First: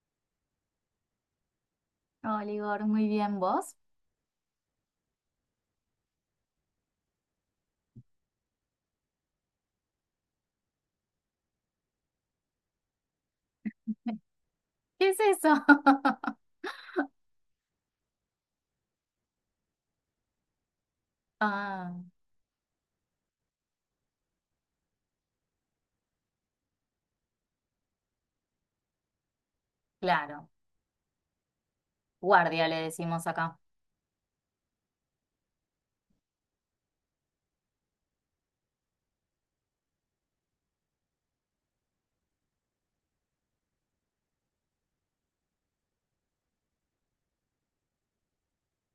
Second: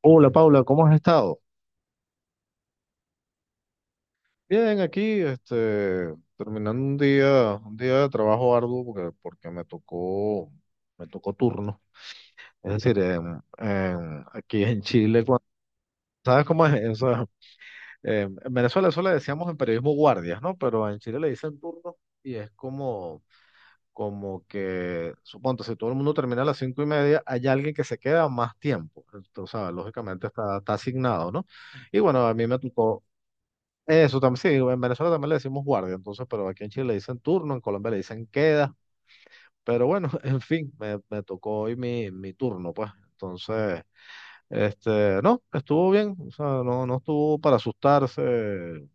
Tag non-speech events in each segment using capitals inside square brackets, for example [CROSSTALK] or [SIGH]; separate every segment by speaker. Speaker 1: Hola Paula, ¿cómo has estado?
Speaker 2: Hola, Igor, muy bien, ¿vos?
Speaker 1: Bien, aquí, terminando un día de trabajo arduo porque me tocó turno. Es decir,
Speaker 2: [LAUGHS]
Speaker 1: aquí en
Speaker 2: ¿Qué es
Speaker 1: Chile,
Speaker 2: eso?
Speaker 1: ¿sabes
Speaker 2: [LAUGHS]
Speaker 1: cómo es eso? En Venezuela eso le decíamos en periodismo guardias, ¿no? Pero en Chile le dicen
Speaker 2: Ah,
Speaker 1: turno y es como, que, suponte, si todo el mundo termina a las 5:30, hay alguien que se queda más tiempo. Entonces, o sea, lógicamente
Speaker 2: claro,
Speaker 1: está asignado, ¿no? Y bueno, a mí me
Speaker 2: guardia le
Speaker 1: tocó.
Speaker 2: decimos acá.
Speaker 1: Eso también, sí, en Venezuela también le decimos guardia, entonces, pero aquí en Chile le dicen turno, en Colombia le dicen queda, pero bueno, [LAUGHS] en fin, me tocó hoy mi turno, pues. Entonces, no, estuvo bien, o sea, no, no estuvo para asustarse,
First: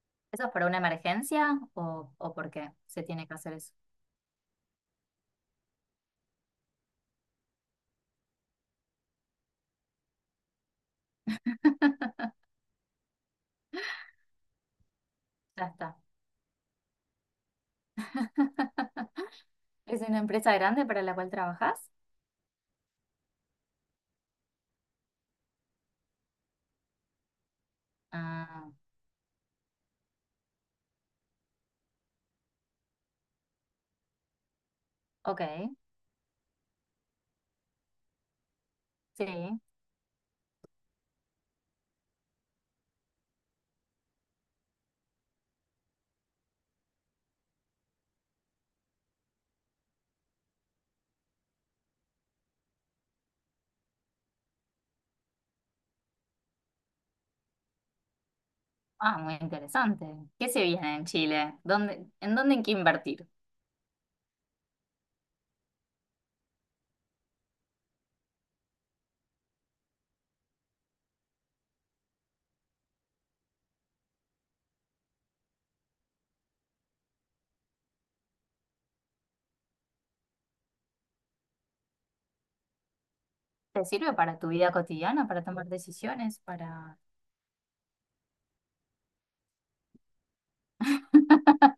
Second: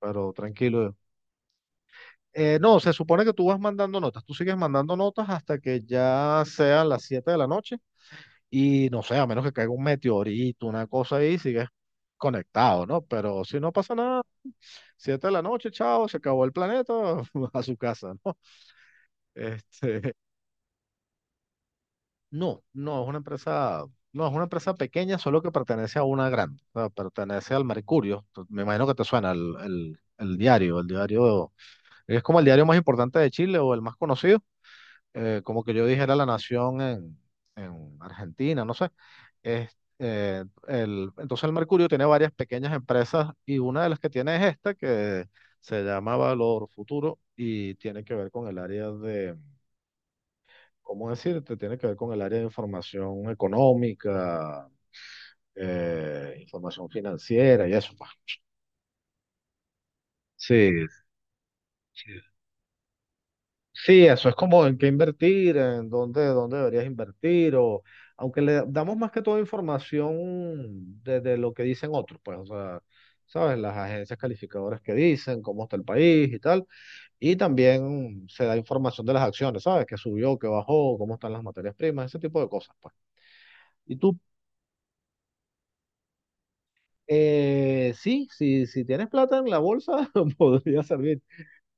Speaker 1: pero
Speaker 2: ¿Eso es para una
Speaker 1: tranquilo.
Speaker 2: emergencia o por qué
Speaker 1: No, se
Speaker 2: se
Speaker 1: supone
Speaker 2: tiene
Speaker 1: que
Speaker 2: que
Speaker 1: tú
Speaker 2: hacer
Speaker 1: vas
Speaker 2: eso?
Speaker 1: mandando notas, tú sigues mandando notas hasta que ya sean las 7 de la noche. Y no sé, a menos que caiga un meteorito, una cosa ahí, sigues conectado, ¿no? Pero si no pasa nada, siete de la
Speaker 2: Ya
Speaker 1: noche,
Speaker 2: está.
Speaker 1: chao, se acabó el planeta, [LAUGHS] a su casa, ¿no?
Speaker 2: [LAUGHS] ¿Es
Speaker 1: Este,
Speaker 2: una empresa grande para la cual trabajas?
Speaker 1: no, no, es una empresa, no, es una empresa pequeña, solo que pertenece a una grande, o sea, pertenece al Mercurio. Me
Speaker 2: Ah,
Speaker 1: imagino que te suena el diario, es como el diario más importante de Chile o el más conocido.
Speaker 2: ok,
Speaker 1: Como que yo dijera la nación en, Argentina, no sé.
Speaker 2: sí.
Speaker 1: Entonces el Mercurio tiene varias pequeñas empresas y una de las que tiene es esta que se llama Valor Futuro y tiene que ver con el área de, ¿cómo decirte? Tiene que ver con el área de información económica, información financiera y eso, pues.
Speaker 2: Ah, muy interesante. ¿Qué se
Speaker 1: Sí,
Speaker 2: viene en Chile? ¿Dónde, en dónde hay que invertir?
Speaker 1: sí, eso es como en qué invertir, en dónde, dónde deberías invertir, o aunque le damos más que toda información de lo que dicen otros, pues, o sea, sabes, las agencias calificadoras que dicen, cómo está el país y tal, y también se da información de las acciones, sabes, que subió, que bajó, cómo están las materias primas, ese tipo de cosas, pues.
Speaker 2: ¿Te
Speaker 1: Y
Speaker 2: sirve
Speaker 1: tú,
Speaker 2: para tu vida cotidiana, para tomar decisiones, para...
Speaker 1: sí, si tienes plata en la bolsa, [LAUGHS] podría servir.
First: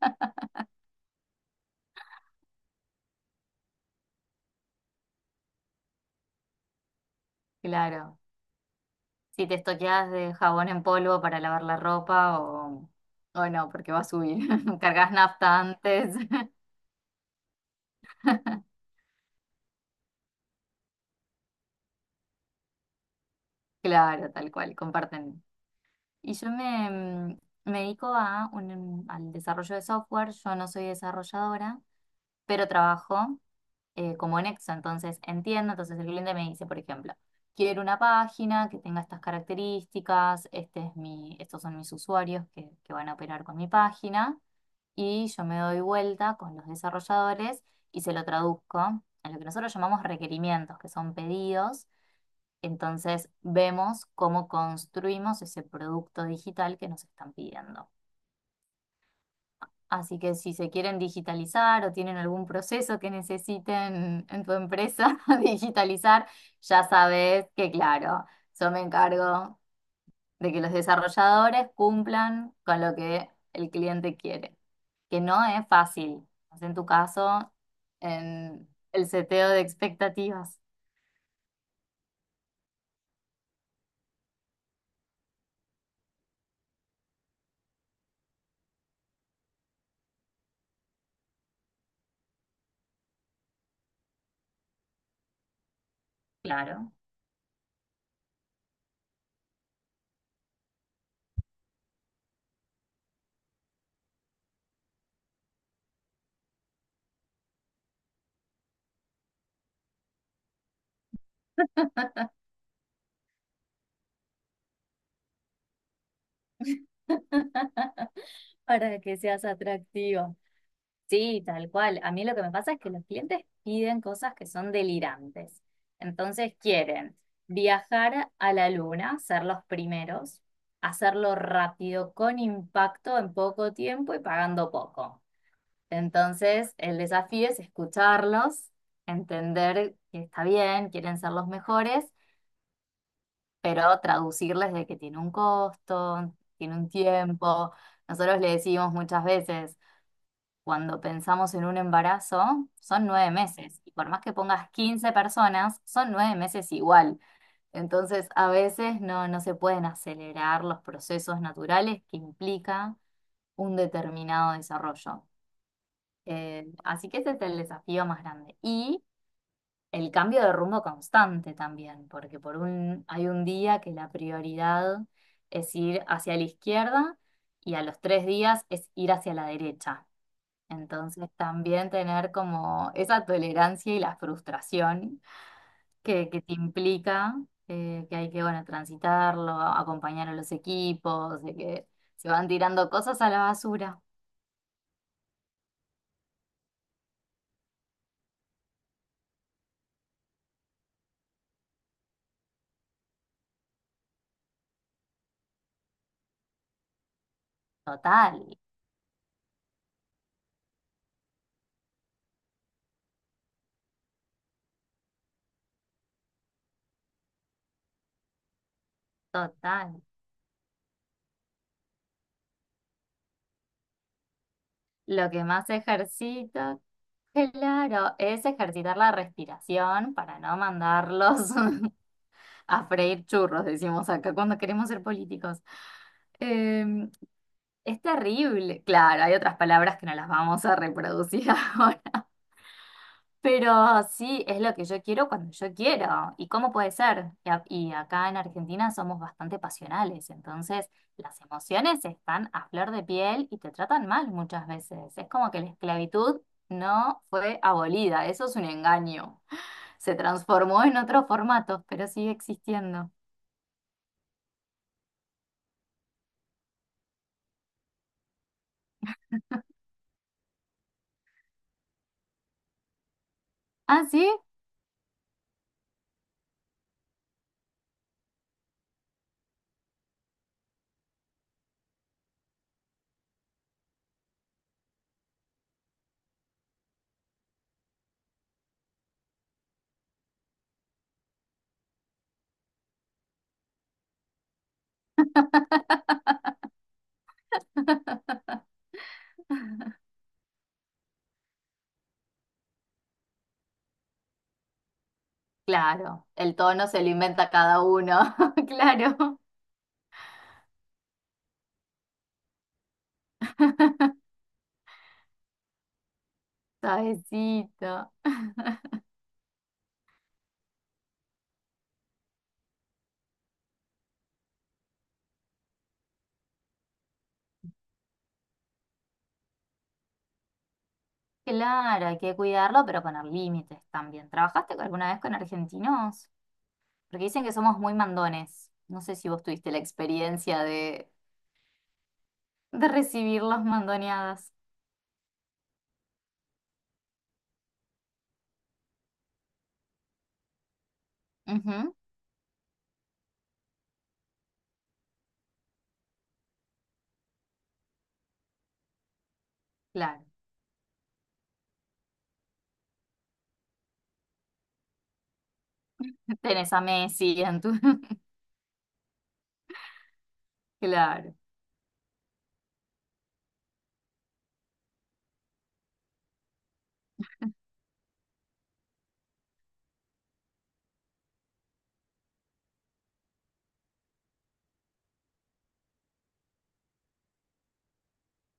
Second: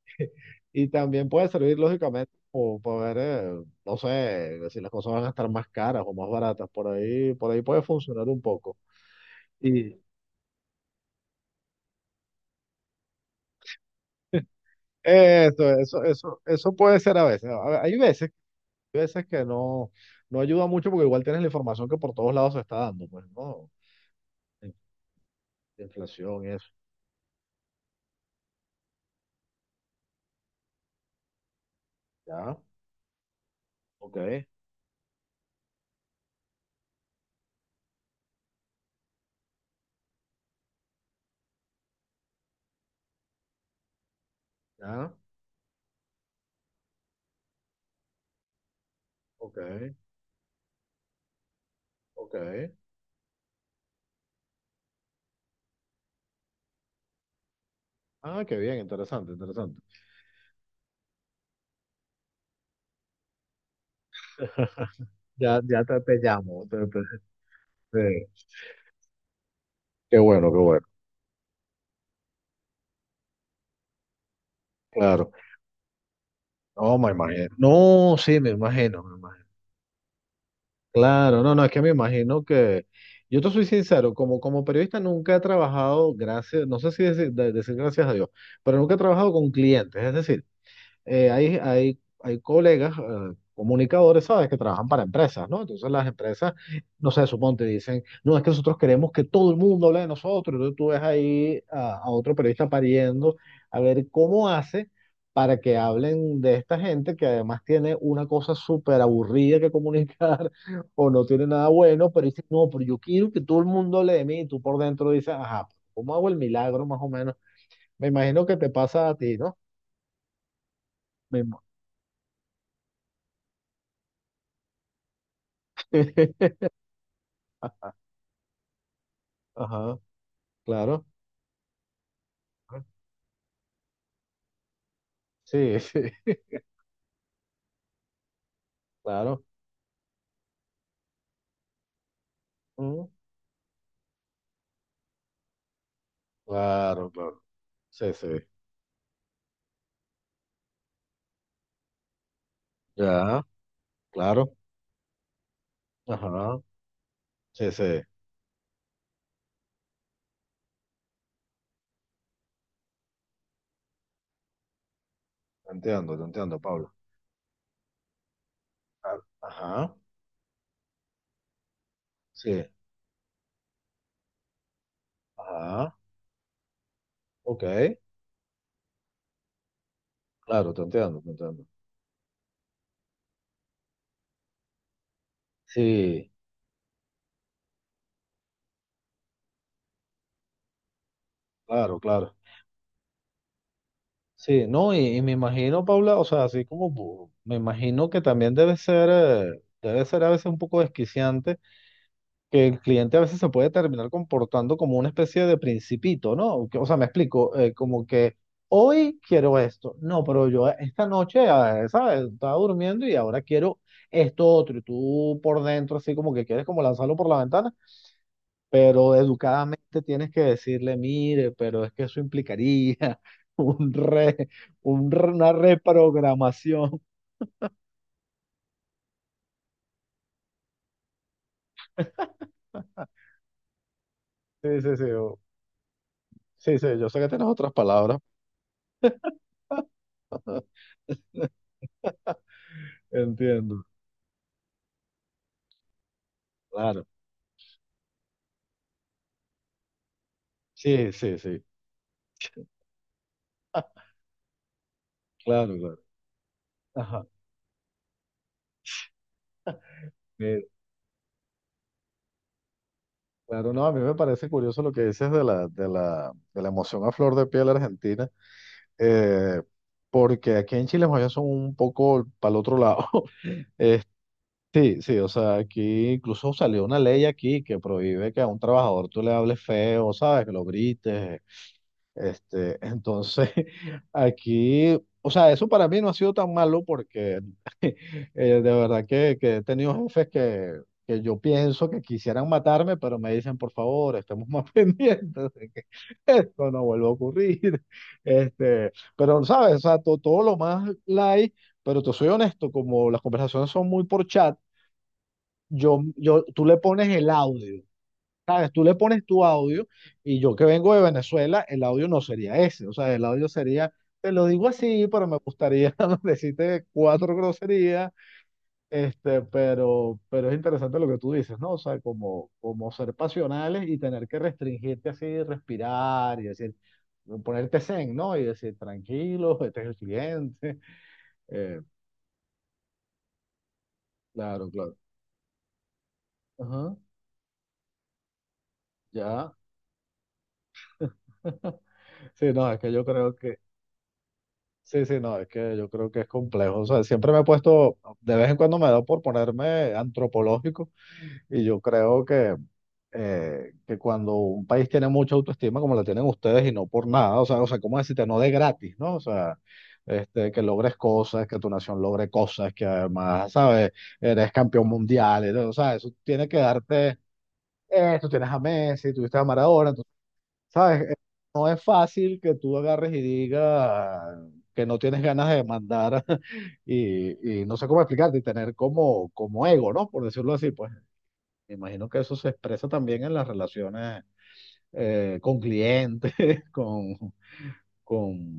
Speaker 1: [LAUGHS] Y también puede servir, lógicamente, como para ver, no sé, si las cosas van a estar más caras o más baratas. Por ahí puede
Speaker 2: Claro.
Speaker 1: funcionar un poco.
Speaker 2: Si te
Speaker 1: Y
Speaker 2: estoqueás de jabón en polvo para lavar la ropa o no, porque va a subir. [LAUGHS] Cargas nafta antes. [LAUGHS]
Speaker 1: eso puede ser a veces. Hay veces que no, no ayuda mucho porque igual tienes la información que por todos lados se está dando, pues, ¿no?
Speaker 2: Claro, tal cual,
Speaker 1: In-
Speaker 2: comparten. Y
Speaker 1: Inflación y
Speaker 2: yo
Speaker 1: eso.
Speaker 2: me dedico al desarrollo de software. Yo no soy desarrolladora,
Speaker 1: Ya,
Speaker 2: pero trabajo.
Speaker 1: ok,
Speaker 2: Como nexo. Entonces entiendo, entonces el cliente me dice, por ejemplo, quiero una página que tenga estas características, estos son mis usuarios que van a operar con mi página,
Speaker 1: ya,
Speaker 2: y yo me doy vuelta con los desarrolladores y se lo traduzco a lo que
Speaker 1: ok,
Speaker 2: nosotros llamamos requerimientos, que son pedidos.
Speaker 1: ok.
Speaker 2: Entonces vemos cómo construimos ese producto digital que nos están pidiendo.
Speaker 1: Ah, qué bien, interesante, interesante.
Speaker 2: Así que si se quieren digitalizar o tienen algún proceso que necesiten en tu empresa
Speaker 1: [LAUGHS]
Speaker 2: [LAUGHS]
Speaker 1: Ya, ya te
Speaker 2: digitalizar,
Speaker 1: llamo.
Speaker 2: ya sabes que, claro,
Speaker 1: Te-
Speaker 2: yo me encargo
Speaker 1: Qué bueno,
Speaker 2: de
Speaker 1: qué
Speaker 2: que los
Speaker 1: bueno.
Speaker 2: desarrolladores cumplan con lo que el cliente quiere, que
Speaker 1: Claro.
Speaker 2: no es fácil. En tu
Speaker 1: No, me imagino.
Speaker 2: caso,
Speaker 1: No, sí, me
Speaker 2: en
Speaker 1: imagino,
Speaker 2: el
Speaker 1: me imagino.
Speaker 2: seteo de expectativas,
Speaker 1: Claro, no, no, es que me imagino que. Yo te soy sincero, como, periodista nunca he trabajado, gracias, no sé si decir, decir gracias a Dios, pero nunca he trabajado con clientes. Es decir, hay colegas, comunicadores, ¿sabes?, que trabajan para empresas, ¿no? Entonces las empresas,
Speaker 2: claro.
Speaker 1: no sé, suponte, dicen, no, es que nosotros queremos que todo el mundo hable de nosotros. Entonces tú ves ahí a otro periodista pariendo a ver cómo hace para que hablen de esta gente que además tiene una cosa súper aburrida que comunicar [LAUGHS] o no tiene nada bueno, pero dice no, pero yo quiero que todo el mundo hable de mí y tú por dentro dices, ajá, ¿cómo hago el milagro más o menos? Me
Speaker 2: [LAUGHS]
Speaker 1: imagino que te
Speaker 2: Para
Speaker 1: pasa a
Speaker 2: que
Speaker 1: ti,
Speaker 2: seas
Speaker 1: ¿no?
Speaker 2: atractiva.
Speaker 1: Me
Speaker 2: Sí,
Speaker 1: im-
Speaker 2: tal cual. A mí lo que me pasa es que los clientes piden cosas que son delirantes. Entonces quieren
Speaker 1: [LAUGHS]
Speaker 2: viajar a la luna, ser los
Speaker 1: Ajá,
Speaker 2: primeros,
Speaker 1: claro.
Speaker 2: hacerlo rápido, con impacto, en poco tiempo y pagando poco.
Speaker 1: Sí, [LAUGHS] sí,
Speaker 2: Entonces el desafío es escucharlos,
Speaker 1: claro.
Speaker 2: entender que está bien, quieren ser los mejores,
Speaker 1: Mm,
Speaker 2: pero traducirles de que tiene un costo, tiene un
Speaker 1: claro, claro.
Speaker 2: tiempo.
Speaker 1: Sí, sí.
Speaker 2: Nosotros le decimos muchas veces, cuando pensamos en un embarazo, son nueve
Speaker 1: Ya,
Speaker 2: meses, y por más que
Speaker 1: claro.
Speaker 2: pongas 15 personas, son nueve
Speaker 1: Ajá.
Speaker 2: meses igual.
Speaker 1: Sí, sí.
Speaker 2: Entonces, a veces no se pueden acelerar los procesos naturales que implica un determinado desarrollo.
Speaker 1: Te entiendo, Pablo.
Speaker 2: Así que ese es el desafío más grande. Y
Speaker 1: Claro. Ajá.
Speaker 2: el cambio de rumbo constante también, porque
Speaker 1: Sí.
Speaker 2: hay un día que la prioridad es
Speaker 1: Ajá.
Speaker 2: ir hacia la izquierda y a
Speaker 1: Ok.
Speaker 2: los 3 días es ir hacia la derecha.
Speaker 1: Claro, te entiendo,
Speaker 2: Entonces
Speaker 1: te entiendo.
Speaker 2: también tener como esa tolerancia y la frustración que,
Speaker 1: Sí,
Speaker 2: que te implica que hay que, bueno, transitarlo, acompañar a los equipos, de que
Speaker 1: claro,
Speaker 2: se
Speaker 1: claro.
Speaker 2: van tirando cosas a la basura.
Speaker 1: Sí, no, y me imagino, Paula, o sea, así como me imagino que también debe ser a veces un poco desquiciante, que el cliente a veces se puede terminar comportando como una especie de principito, ¿no? O sea, me explico, como que
Speaker 2: Total,
Speaker 1: hoy quiero esto, no, pero yo esta noche, ¿sabes? Estaba durmiendo y ahora quiero esto otro, y tú por dentro así como que quieres como lanzarlo por la ventana, pero educadamente
Speaker 2: total.
Speaker 1: tienes que decirle, mire, pero es que eso implicaría [LAUGHS] un re,
Speaker 2: Lo que
Speaker 1: una
Speaker 2: más ejercito,
Speaker 1: reprogramación.
Speaker 2: claro, es ejercitar la respiración para no mandarlos [LAUGHS] a freír churros, decimos acá cuando
Speaker 1: Sí,
Speaker 2: queremos
Speaker 1: sí,
Speaker 2: ser
Speaker 1: sí,
Speaker 2: políticos.
Speaker 1: sí, sí, yo
Speaker 2: Em,
Speaker 1: sé que tienes otras
Speaker 2: es
Speaker 1: palabras,
Speaker 2: terrible. Claro, hay otras palabras que no las vamos a reproducir [LAUGHS] ahora,
Speaker 1: [LAUGHS] entiendo,
Speaker 2: pero sí, es lo que yo quiero cuando yo quiero. ¿Y cómo puede
Speaker 1: claro.
Speaker 2: ser? Y acá en Argentina somos bastante pasionales, entonces
Speaker 1: Sí, sí,
Speaker 2: las
Speaker 1: sí.
Speaker 2: emociones están
Speaker 1: [LAUGHS]
Speaker 2: a flor de piel y te tratan mal muchas veces. Es como que la
Speaker 1: Claro, claro.
Speaker 2: esclavitud no
Speaker 1: Ajá.
Speaker 2: fue abolida, eso es un engaño. Se
Speaker 1: Eh,
Speaker 2: transformó en otros formatos, pero sigue existiendo.
Speaker 1: Claro, no, a mí me parece curioso lo que dices de la emoción a flor de piel argentina, eh, porque aquí en Chile más bien son un poco para el otro lado. [LAUGHS] Eh,
Speaker 2: ¿Ah, sí?
Speaker 1: sí, sí, o sea, aquí incluso salió una ley aquí que prohíbe que a un trabajador tú le hables feo, ¿sabes? Que lo grites. Entonces, [LAUGHS] aquí, o sea, eso para mí no ha sido tan malo porque [LAUGHS] de verdad que he tenido jefes que yo pienso que quisieran matarme, pero me dicen, por favor, estemos más [LAUGHS] pendientes de que esto no vuelva a ocurrir.
Speaker 2: [LAUGHS]
Speaker 1: Pero, ¿sabes? O sea, todo lo más light, pero te soy honesto, como las conversaciones son muy por chat, yo,
Speaker 2: Claro, el
Speaker 1: tú le
Speaker 2: tono se
Speaker 1: pones
Speaker 2: lo
Speaker 1: el
Speaker 2: inventa
Speaker 1: audio.
Speaker 2: cada uno, [LAUGHS]
Speaker 1: ¿Sabes? Tú le pones
Speaker 2: claro.
Speaker 1: tu audio y yo que vengo de Venezuela, el audio no sería ese. O sea, el audio sería,
Speaker 2: [LAUGHS]
Speaker 1: te lo digo así, pero me gustaría [LAUGHS] decirte cuatro
Speaker 2: Suavecito.
Speaker 1: groserías. Pero es interesante lo que tú dices, ¿no? O sea, como, ser pasionales y tener que restringirte así, respirar y decir, ponerte zen, ¿no? Y decir, tranquilo, este es el siguiente. [LAUGHS] Eh,
Speaker 2: Claro, hay que cuidarlo, pero poner límites también.
Speaker 1: claro,
Speaker 2: ¿Trabajaste
Speaker 1: claro.
Speaker 2: alguna vez con argentinos?
Speaker 1: Ajá,
Speaker 2: Porque dicen que somos muy mandones. No sé si vos
Speaker 1: ya.
Speaker 2: tuviste la experiencia de,
Speaker 1: [LAUGHS] Sí, no, es
Speaker 2: de
Speaker 1: que yo creo
Speaker 2: recibir
Speaker 1: que
Speaker 2: las mandoneadas.
Speaker 1: sí, sí, no, es que yo creo que es complejo. O sea, siempre me he puesto, de vez en cuando me da por ponerme antropológico y yo
Speaker 2: Ujú,
Speaker 1: creo que cuando un país tiene mucha autoestima como la tienen ustedes y no por nada, o sea, ¿cómo decirte? No de gratis, ¿no? O sea,
Speaker 2: claro.
Speaker 1: que logres cosas, que tu nación logre cosas, que además, ¿sabes? Eres campeón mundial, o sea, eso
Speaker 2: [LAUGHS]
Speaker 1: tiene que
Speaker 2: Tenés a
Speaker 1: darte,
Speaker 2: Messi en tu... [LAUGHS]
Speaker 1: tú tienes a Messi, tuviste a Maradona. ¿Sabes?
Speaker 2: Claro.
Speaker 1: No es fácil que tú agarres y digas que no tienes ganas de demandar [LAUGHS] y, no sé cómo explicarte, y tener como, ego, ¿no? Por decirlo así, pues me imagino que eso se expresa también en las relaciones, con clientes, [LAUGHS] con,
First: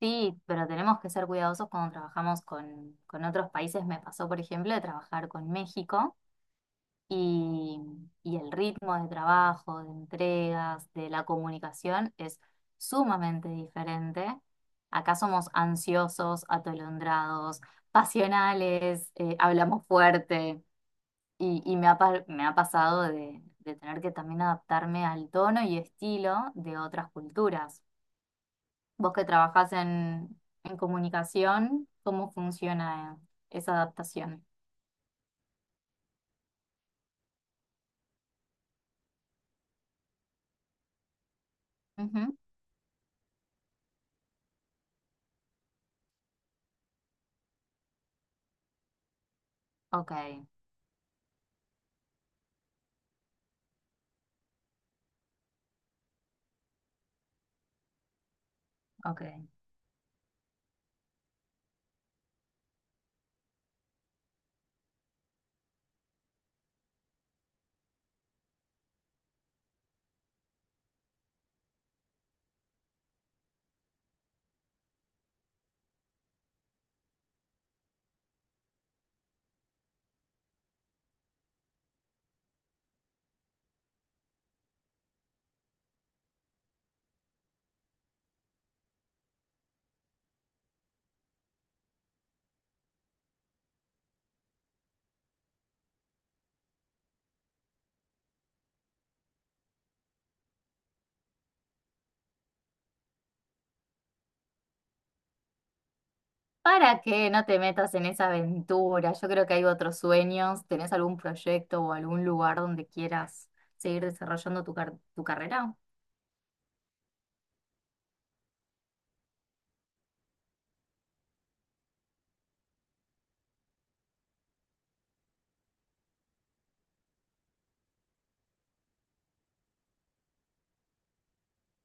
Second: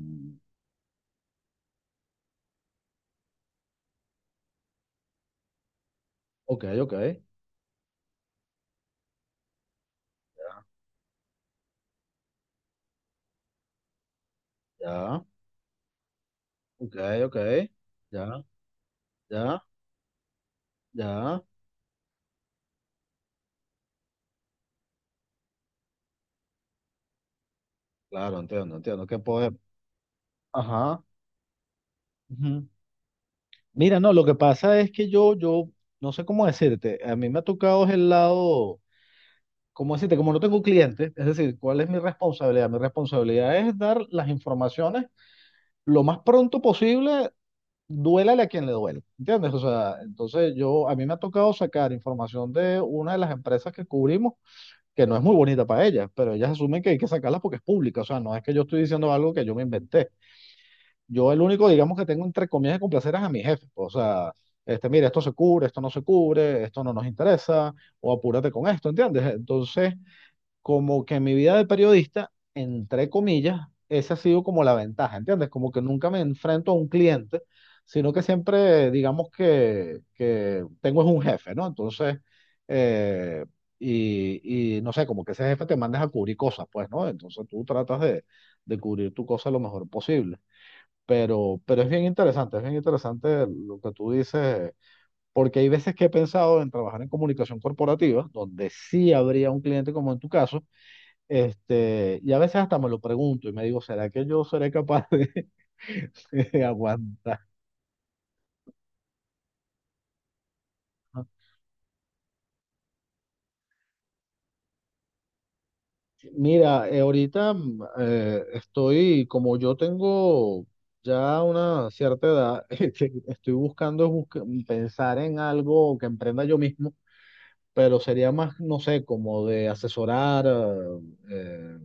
Speaker 2: Sí, pero tenemos que ser cuidadosos cuando trabajamos con otros países. Me pasó, por ejemplo, de trabajar con México
Speaker 1: ok, ok,
Speaker 2: y, y el ritmo de trabajo, de
Speaker 1: ya,
Speaker 2: entregas, de la comunicación es sumamente diferente. Acá
Speaker 1: ya,
Speaker 2: somos ansiosos,
Speaker 1: ok, ok,
Speaker 2: atolondrados,
Speaker 1: ya,
Speaker 2: pasionales,
Speaker 1: ya,
Speaker 2: hablamos fuerte
Speaker 1: ya,
Speaker 2: y me ha, pa- me ha pasado de tener que también adaptarme al tono y estilo de otras culturas.
Speaker 1: claro, entiendo, entiendo,
Speaker 2: Vos
Speaker 1: que
Speaker 2: que
Speaker 1: poder,
Speaker 2: trabajás en
Speaker 1: ajá.
Speaker 2: comunicación, ¿cómo funciona esa
Speaker 1: Mira, no, lo que
Speaker 2: adaptación?
Speaker 1: pasa es que yo, no sé cómo decirte, a mí me ha tocado es el lado, cómo decirte, como no tengo clientes, es decir, ¿cuál es mi
Speaker 2: Ujú,
Speaker 1: responsabilidad? Mi responsabilidad es dar las informaciones lo más pronto posible, duélale a quien le duele, ¿entiendes? O sea,
Speaker 2: ok,
Speaker 1: entonces yo, a mí me ha tocado sacar información de una de las empresas que cubrimos, que no es muy bonita para ellas, pero ellas asumen que hay que sacarla porque es pública, o sea, no es que yo estoy diciendo
Speaker 2: ok.
Speaker 1: algo que yo me inventé. Yo el único, digamos, que tengo entre comillas que complacer es a mi jefe, pues, o sea, mira, esto se cubre, esto no se cubre, esto no nos interesa, o apúrate con esto, ¿entiendes? Entonces, como que en mi vida de periodista, entre comillas, esa ha sido como la ventaja, ¿entiendes? Como que nunca me enfrento a un cliente, sino que siempre, digamos, que tengo es un jefe, ¿no? Entonces, eh, y, no sé, como que ese jefe te mandas a cubrir cosas, pues, ¿no? Entonces tú tratas de cubrir tu cosa lo mejor posible. Pero es bien interesante lo que tú dices, porque hay veces que he pensado en trabajar en comunicación corporativa, donde sí habría un cliente como en tu caso. Y a veces hasta me lo pregunto y me digo, ¿será que yo seré capaz de, [LAUGHS] de
Speaker 2: Para que
Speaker 1: aguantar?
Speaker 2: no te metas en esa aventura, yo creo que hay otros sueños. ¿Tenés algún proyecto o algún lugar donde quieras seguir desarrollando tu carrera?
Speaker 1: Mira, ahorita estoy, como yo tengo ya una cierta edad, [LAUGHS] estoy pensar en algo que emprenda yo mismo, pero sería más, no sé, como de asesorar. eh,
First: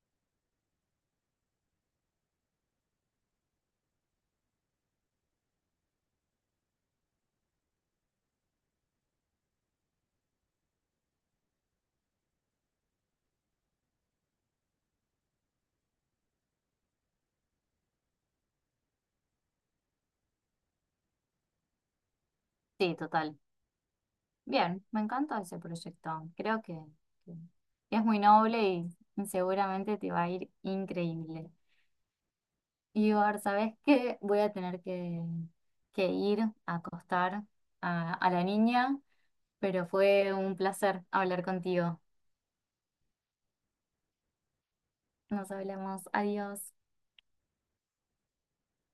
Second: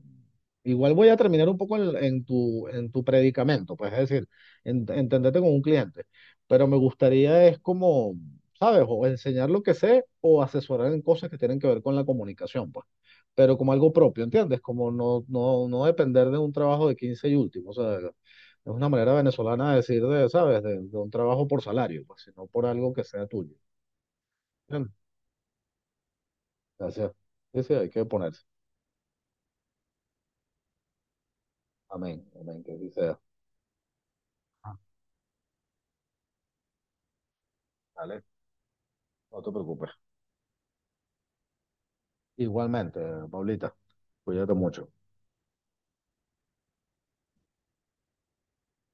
Speaker 1: Igual voy a terminar un poco en, en tu predicamento, pues es decir, entenderte con un cliente, pero me gustaría es como, ¿sabes? O enseñar lo que sé o asesorar en cosas que tienen que ver con la comunicación, pues, pero como algo propio, ¿entiendes? Como no, no, no depender de un trabajo de 15 y último, o sea, es una manera venezolana de decir, de, ¿sabes? De un trabajo por salario, pues, sino por algo
Speaker 2: Sí,
Speaker 1: que sea
Speaker 2: total.
Speaker 1: tuyo.
Speaker 2: Bien,
Speaker 1: Bien,
Speaker 2: me encanta ese proyecto. Creo que,
Speaker 1: gracias.
Speaker 2: que
Speaker 1: Sí, sí, hay que
Speaker 2: es muy
Speaker 1: ponerse.
Speaker 2: noble y seguramente te va a ir increíble.
Speaker 1: Amén, amén, que así sea.
Speaker 2: Ibar, ¿sabes qué? Voy a
Speaker 1: Ah,
Speaker 2: tener que, ir a acostar a,
Speaker 1: dale,
Speaker 2: a la niña,
Speaker 1: no te
Speaker 2: pero
Speaker 1: preocupes.
Speaker 2: fue un placer hablar contigo.
Speaker 1: Igualmente, Paulita, cuídate mucho.
Speaker 2: Nos hablamos. Adiós.